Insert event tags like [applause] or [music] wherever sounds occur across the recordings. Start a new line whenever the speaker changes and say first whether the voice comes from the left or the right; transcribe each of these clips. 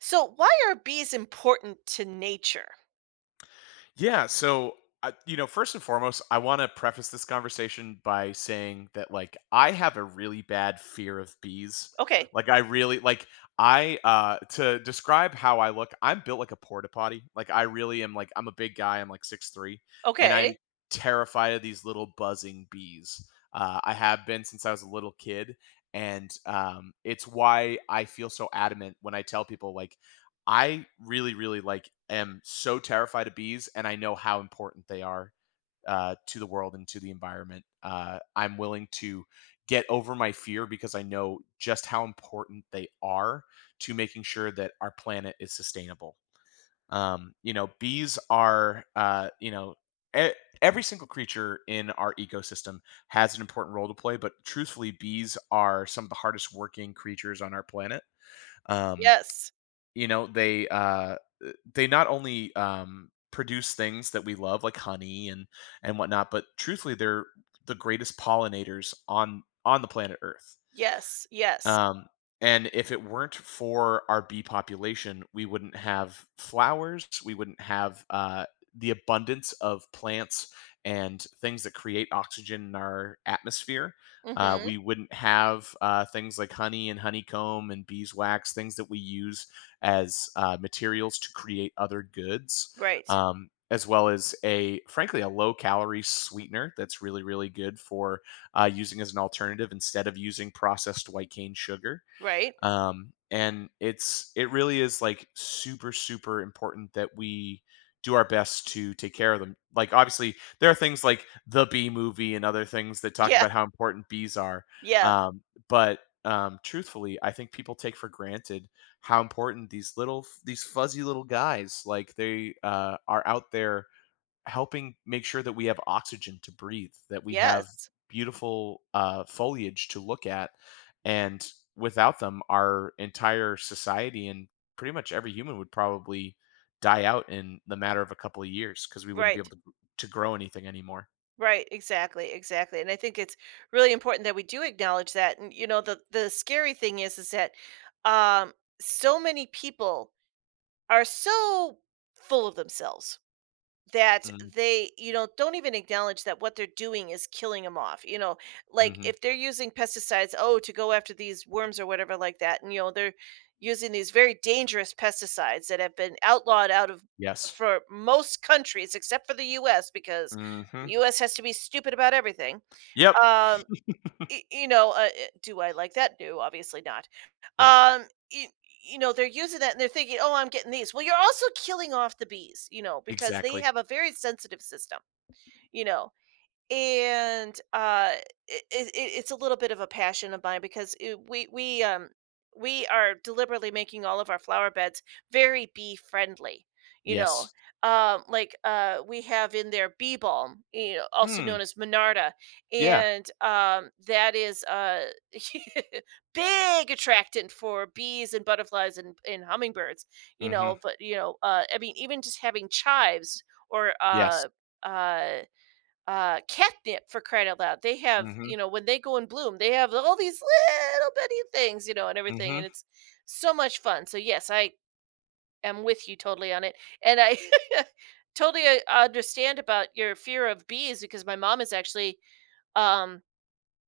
right: So, why are bees important to nature?
left: Yeah. So, first and foremost, I want to preface this conversation by saying that, I have a really bad fear of bees.
right: Okay.
left: Like, I really, like, I, To describe how I look, I'm built like a porta potty. I really am, I'm a big guy. I'm like 6'3", and
right: Okay.
left: I'm terrified of these little buzzing bees. I have been since I was a little kid. And it's why I feel so adamant when I tell people, I really, really am so terrified of bees, and I know how important they are to the world and to the environment. I'm willing to get over my fear because I know just how important they are to making sure that our planet is sustainable. Bees are, e- every single creature in our ecosystem has an important role to play, but truthfully, bees are some of the hardest working creatures on our planet. Um,
right: Yes.
left: you know, they, uh, they not only, produce things that we love like honey and whatnot, but truthfully, they're the greatest pollinators on the planet Earth.
right: Yes. Yes.
left: Um, and if it weren't for our bee population, we wouldn't have flowers. We wouldn't have the abundance of plants and things that create oxygen in our atmosphere.
right: Mhm.
left: We wouldn't have things like honey and honeycomb and beeswax, things that we use as materials to create other goods,
right: Right.
left: as well as a, frankly, a low calorie sweetener that's really, really good for using as an alternative instead of using processed white cane sugar.
right: Right. [laughs]
left: And it really is like super super important that we do our best to take care of them. Like obviously there are things like the bee movie and other things that talk
right: Yeah.
left: about how important bees are.
right: Yeah.
left: Um, but Truthfully, I think people take for granted how important these fuzzy little guys like they are out there helping make sure that we have oxygen to breathe, that we have
right: Yes.
left: beautiful foliage to look at. And without them, our entire society and pretty much every human would probably die out in the matter of a couple of years because we wouldn't be able
right: Right.
left: to grow anything anymore.
right: Right. Exactly. Exactly. And I think it's really important that we do acknowledge that. And you know, the scary thing is that um so many people are so full of themselves that
left: Mm.
right: they, don't even acknowledge that what they're doing is killing them off. You know, like
left: Hmm.
right: if they're using pesticides, oh, to go after these worms or whatever like that, and you know, they're using these very dangerous pesticides that have been outlawed out of
left: Yes.
right: for most countries except for the US because the
left: Hmm.
right: US has to be stupid about everything.
left: Yep.
right: Um do I like that? No, obviously not.
left: Yeah.
right: Um, you, you know, they're using that and they're thinking, oh, I'm getting these. Well, you're also killing off the bees, you know, because they
left: Exactly.
right: have a very sensitive system, you know, and it's a little bit of a passion of mine because we are deliberately making all of our flower beds very bee friendly, you know,
left: Yes.
right: we have in there bee balm, you know, also
left: Mm,
right: known as monarda,
left: yeah.
right: and that is [laughs] big attractant for bees and butterflies and hummingbirds, you
left: Hmm.
right: know. But you know, I mean, even just having chives or
left: Yes.
right: uh catnip, for crying out loud. They have,
left: Hmm.
right: you know, when they go in bloom, they have all these little bitty things, you know, and everything,
left: Hmm.
right: and it's so much fun. So yes, I am with you totally on it, and I [laughs] totally understand about your fear of bees because my mom has actually um,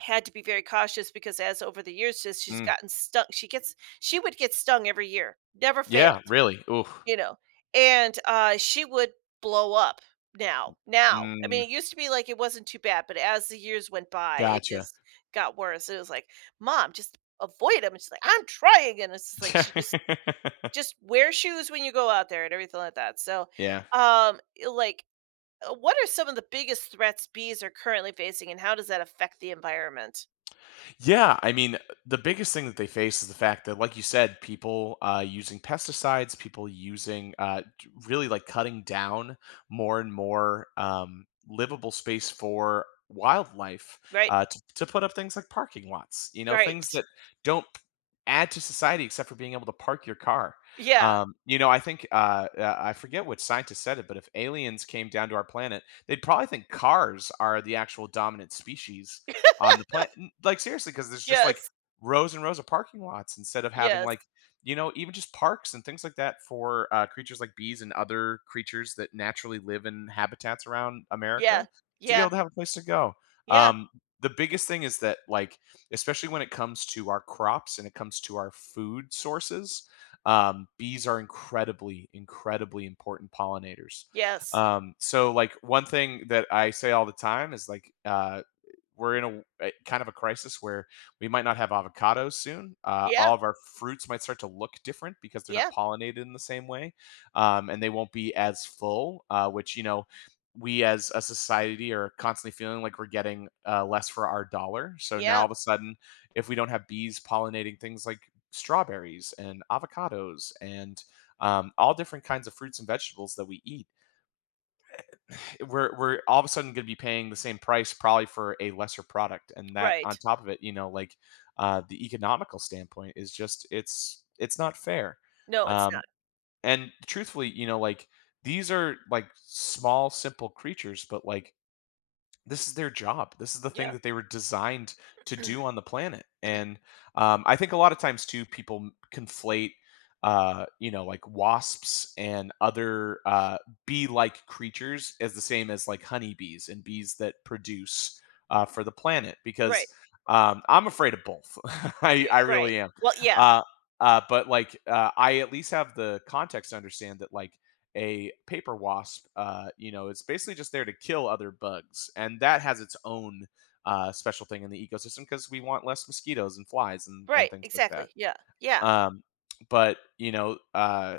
right: had to be very cautious because as over the years, just she's
left: Mm.
right: gotten stung. She gets, she would get stung every year, never failed,
left: Yeah. Really. Ooh.
right: you know? And, she would blow up now. I
left: Mm,
right: mean, it used to be like it wasn't too bad, but as the years went by, it
left: gotcha.
right: just got worse. It was like, "Mom, just avoid him." And she's like, "I'm trying." And it's just like she
left: [laughs]
right: just wear shoes when you go out there and everything like that. So,
left: Yeah.
right: um, like, what are some of the biggest threats bees are currently facing, and how does that affect the environment?
left: Yeah, I mean, the biggest thing that they face is the fact that, like you said, people using pesticides, people using really like cutting down more and more livable space for wildlife
right: Right.
left: to put up things like parking lots, you know,
right: Right.
left: things that don't add to society except for being able to park your car.
right: Yeah.
left: I think I forget what scientist said it, but if aliens came down to our planet, they'd probably think cars are the actual dominant species on the planet. Like seriously, because there's just like
right: Yes,
left: rows and rows of parking lots instead of having
right: yes,
left: like you know even just parks and things like that for creatures like bees and other creatures that naturally live in habitats around
right: yeah,
left: America to be
right: yeah,
left: able to have a place to go.
right: yeah,
left: Um, the biggest thing is that like especially when it comes to our crops and it comes to our food sources, bees are incredibly incredibly important pollinators.
right: yes,
left: So like one thing that I say all the time is like, we're in a kind of a crisis where we might not have avocados soon.
right: yeah,
left: All of our fruits might start to look different because they're not
right: yeah,
left: pollinated in the same way, and they won't be as full. Which you know, we as a society are constantly feeling like we're getting less for our dollar. So now all
right: yeah,
left: of a sudden, if we don't have bees pollinating things like strawberries and avocados and all different kinds of fruits and vegetables that we eat, we're all of a sudden going to be paying the same price probably for a lesser product, and that on
right: right.
left: top of it you know like the economical standpoint is just it's not fair.
right: No, it's
left: um
right: not.
left: and truthfully you know like these are like small simple creatures but like this is their job. This is the thing
right: Yeah,
left: that they were designed to do on the planet. And I think a lot of times too, people conflate, like wasps and other bee-like creatures as the same as like honeybees and bees that produce for the planet.
right: right,
left: Because I'm afraid of both. [laughs] I
right: yeah,
left: I
right: right.
left: really am.
right: Well, yeah,
left: Uh, but like I at least have the context to understand that like a paper wasp, it's basically just there to kill other bugs, and that has its own special thing in the ecosystem because we want less mosquitoes and flies and
right: right,
left: things like that.
right: exactly. Yeah, yeah,
left: Um, but you know, uh,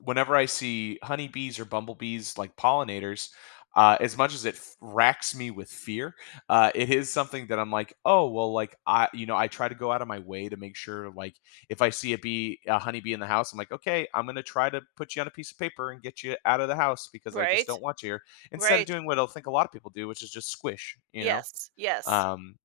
left: Whenever I see honeybees or bumblebees like pollinators, as much as it racks me with fear, it is something that I'm like, oh well, I try to go out of my way to make sure, like, if I see a bee, a honeybee in the house, I'm like, okay, I'm gonna try to put you on a piece of paper and get you out of the house because I just
right: right,
left: don't want you here. Instead of
right: right.
left: doing what I think a lot of people do, which is just squish, you know.
right: Yes, yes,
left: Um,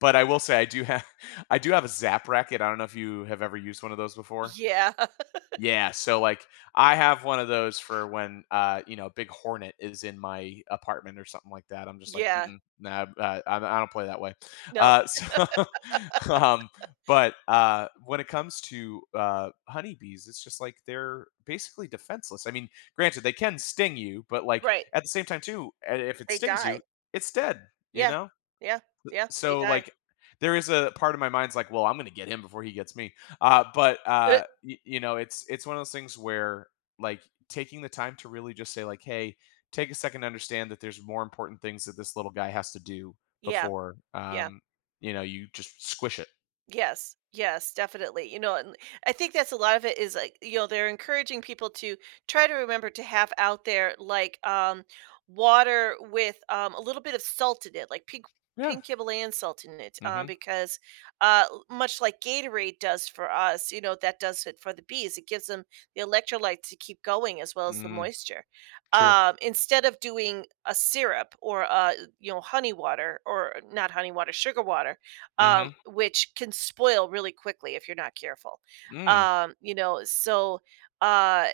left: but I will say I do have, [laughs] I do have a zap racket. I don't know if you have ever used one of those before.
right: yeah, [laughs]
left: Yeah, so, like, I have one of those for when, a big hornet is in my apartment or something like that. I'm just like,
right: yeah.
left: mm nah, I don't play that way."
right: No,
left: Uh, so, [laughs] um, when it comes to, honeybees, it's just like they're basically defenseless. I mean, granted, they can sting you, but, like,
right: right.
left: at the same time too, I if it
right: They
left: stings
right: die.
left: you, it's dead, you
right: Yeah,
left: know?
right: yeah, yeah. They
left: So
right: die.
left: like there is a part of my mind's like, well, I'm gonna get him before he gets me.
right: Uh,
left: You know, it's one of those things where like taking the time to really just say like, hey, take a second to understand that there's more important things that this little guy has to do
right: yeah,
left: before
right: yeah.
left: you know you just squish it.
right: Yes, yes, definitely. You know, and I think that's a lot of it is like, you know, they're encouraging people to try to remember to have out there like water with a little bit of salt in it, like pink
left: Yeah.
right: pink Himalayan salt in it,
left: Mm-hmm.
right: because much like Gatorade does for us, you know, that does it for the bees. It gives them the electrolytes to keep going as well as the
left: Mm,
right: moisture.
left: true.
right: Instead of doing a syrup or you know, honey water or not honey water, sugar water,
left: Mm-hmm.
right: which can spoil really quickly if you're not careful.
left: Mm.
right: You know, so uh,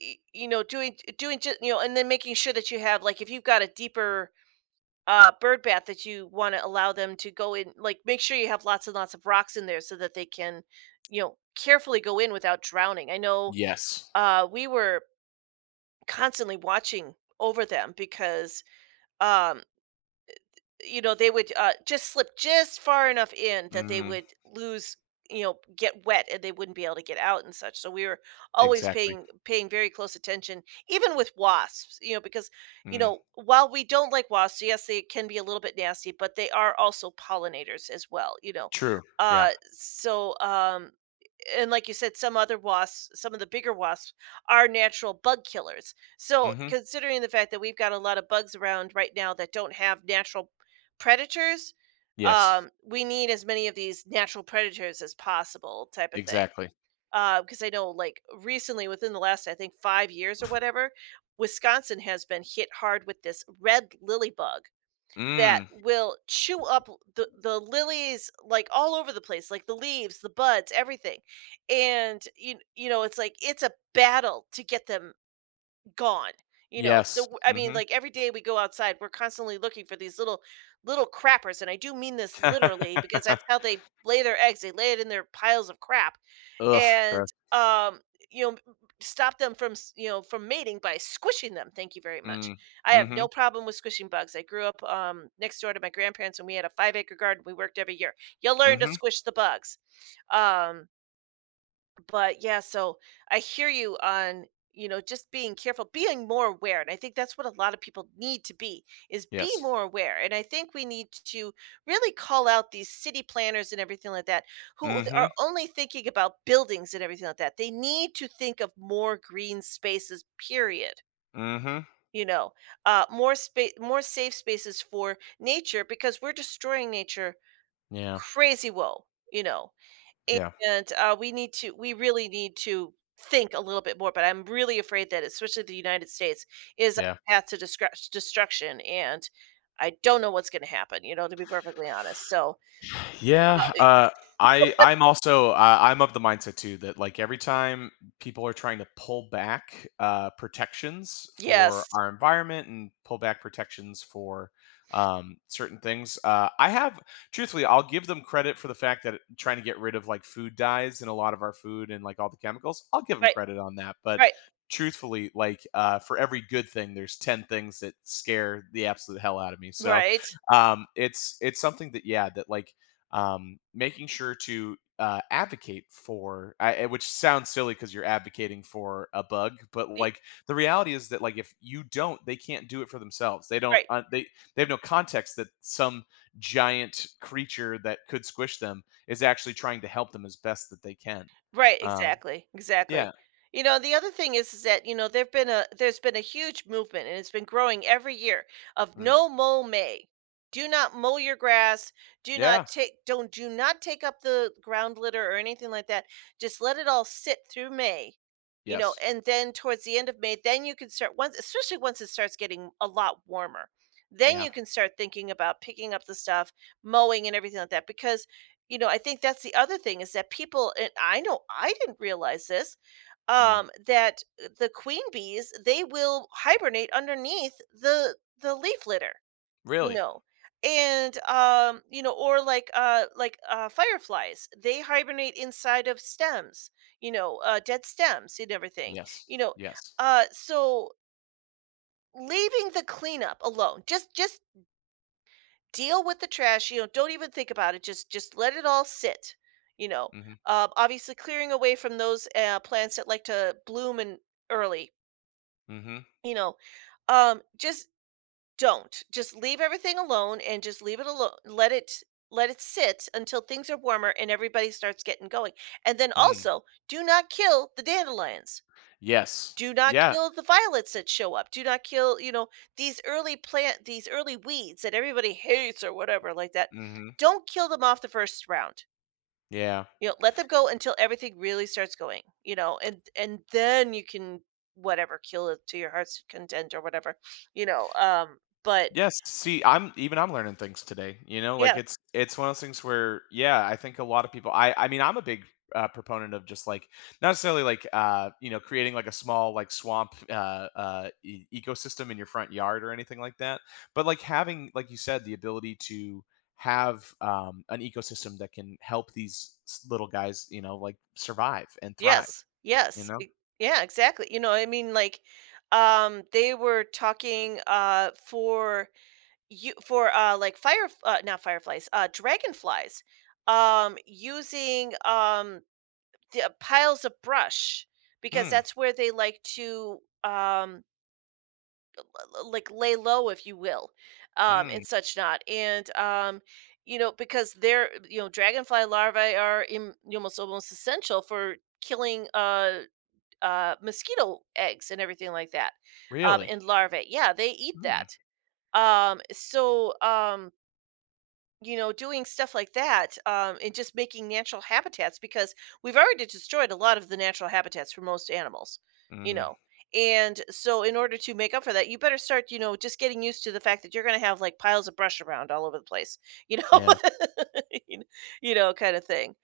right: you know, doing just you know, and then making sure that you have like if you've got a deeper bird bath that you want to allow them to go in, like make sure you have lots and lots of rocks in there so that they can, you know, carefully go in without drowning. I know
left: Yes.
right: we were constantly watching over them because um you know, they would, just slip just far enough in that they
left: Mm,
right: would lose, you know, get wet and they wouldn't be able to get out and such, so we were always
left: exactly.
right: paying very close attention, even with wasps, you know, because, you
left: Mm,
right: know, while we don't like wasps, yes, they can be a little bit nasty, but they are also pollinators as well, you know?
left: true. Yeah.
right: So, and like you said, some other wasps, some of the bigger wasps are natural bug killers. So,
left: Mm-hmm.
right: considering the fact that we've got a lot of bugs around right now that don't have natural predators,
left: Yes.
right: we need as many of these natural predators as possible, type of thing.
left: Exactly.
right: Because I know, like recently, within the last, I think, 5 years or whatever, Wisconsin has been hit hard with this red lily bug that
left: Mm.
right: will chew up the lilies, like, all over the place, like, the leaves, the buds, everything, and, you know, it's like it's a battle to get them gone, you know, so,
left: Yes.
right: I mean,
left: Mm-hmm.
right: like, every day we go outside, we're constantly looking for these little crappers, and I do mean this literally because
left: [laughs]
right: that's how they lay their eggs, they lay it in their piles of crap,
left: Ugh,
right: and
left: gross.
right: um you know, stop them from you know, from mating by squishing them, thank you very much.
left: Mm.
right: I have no
left: Mhm,
right: problem with squishing bugs. I grew up next door to my grandparents and we had a 5 acre garden we worked every year. You learn to
left: mhm.
right: squish the bugs. um but yeah, so I hear you on, you know, just being careful, being more aware, and I think that's what a lot of people need to be, is be
left: Yes.
right: more aware. And I think we need to really call out these city planners and everything like that, who are
left: Mhm,
right: only thinking about buildings and everything like that. They need to think of more green spaces, period,
left: mhm.
right: you know. More space, more safe spaces for nature because we're destroying nature
left: Yeah,
right: crazy, well, you know.
left: yeah,
right: And, we need to, we really need to think a little bit more, but I'm really afraid that especially the United States is a
left: yeah.
right: path to destruction, and I don't know what's gonna happen, you know, to be perfectly honest. So, uh,
left: Yeah,
right: eh
left: I I'm also I'm of the mindset too that like every time people are trying to pull back protections for
right: yes.
left: our environment and pull back protections for certain things, I have truthfully I'll give them credit for the fact that trying to get rid of like food dyes and a lot of our food and like all the chemicals. I'll give them
right: Right,
left: credit on that, but
right: right,
left: truthfully, like for every good thing, there's 10 things that scare the absolute hell out of me. So
right: right,
left: it's something that yeah that like making sure to advocate for which sounds silly because you're advocating for a bug but
right: e
left: like the reality is that like if you don't they can't do it for themselves they don't
right: right.
left: they have no context that some giant creature that could squish them is actually trying to help them as best that they can.
right: Right,
left: um
right: exactly,
left: yeah.
right: exactly. You know, the other thing is that you know there've been a there's been a huge movement, and it's been growing every year of
left: Mm,
right: no mow May. Do not mow your grass. Do not
left: yeah.
right: take don't do not take up the ground litter or anything like that. Just let it all sit through May. You know,
left: Yes.
right: and then towards the end of May, then you can start once, especially once it starts getting a lot warmer. Then
left: Yeah.
right: you can start thinking about picking up the stuff, mowing, and everything like that. Because you know, I think that's the other thing is that people, and I know I didn't realize this,
left: Mm,
right: that the queen bees, they will hibernate underneath the leaf litter, you
left: really.
right: know. And you know, or like fireflies, they hibernate inside of stems, you know, dead stems and everything.
left: Yes.
right: You know,
left: Yes.
right: so leaving the cleanup alone, just deal with the trash, you know, don't even think about it, just let it all sit, you know.
left: Mm-hmm.
right: Obviously clearing away from those plants that like to bloom and early,
left: Mm-hmm.
right: you know. Just don't. Just leave everything alone and just leave it alone. Let it sit until things are warmer and everybody starts getting going. And then
left: Mm,
right: also, do not kill the dandelions.
left: yes.
right: Do not
left: Yeah.
right: kill the violets that show up. Do not kill, you know, these early plant these early weeds that everybody hates or whatever like that.
left: Mm-hmm.
right: Don't kill them off the first round.
left: Yeah.
right: You know, let them go until everything really starts going, you know, and then you can whatever kill it to your heart's content or whatever, you know. But
left: Yes, see, I'm even I'm learning things today, you know, like
right: yeah,
left: it's one of those things where, yeah, I think a lot of people I mean, I'm a big proponent of just like not necessarily like creating like a small like swamp ecosystem in your front yard or anything like that, but like having like you said the ability to have an ecosystem that can help little guys, you know, like survive and thrive,
right: yes,
left: you
right: yes,
left: know?
right: yeah, exactly. You know, I mean, like, they were talking for you, for, like, fire not fireflies, dragonflies, using, the, piles of brush because
left: Hmm.
right: that's where they like to, um, l l like, lay low, if you will,
left: Hmm.
right: and such not, and, you know, because they're, you know, dragonfly larvae are im almost almost essential for killing, mosquito eggs and everything like that,
left: Really?
right: and larvae. Yeah, they eat
left: Hmm.
right: that. So, you know, doing stuff like that, and just making natural habitats because we've already destroyed a lot of the natural habitats for most animals, you
left: Mm,
right: know. And so, in order to make up for that, you better start, you know, just getting used to the fact that you're going to have like piles of brush around all over the place, you know,
left: yeah.
right: [laughs] you kn- you know, kind of thing.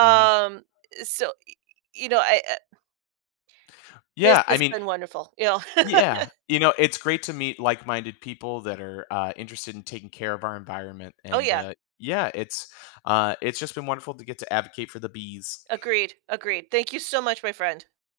left: Hmm.
right: so, you know, this
left: yeah, I
right: has
left: mean,
right: been wonderful, you know. [laughs]
left: Yeah, you know, it's great to meet like-minded people that are, interested in taking care of our environment,
right: Oh,
left: and,
right: yeah,
left: yeah, it's, it's just been wonderful to get to advocate for the bees.
right: agreed, agreed. Thank you so much, my friend.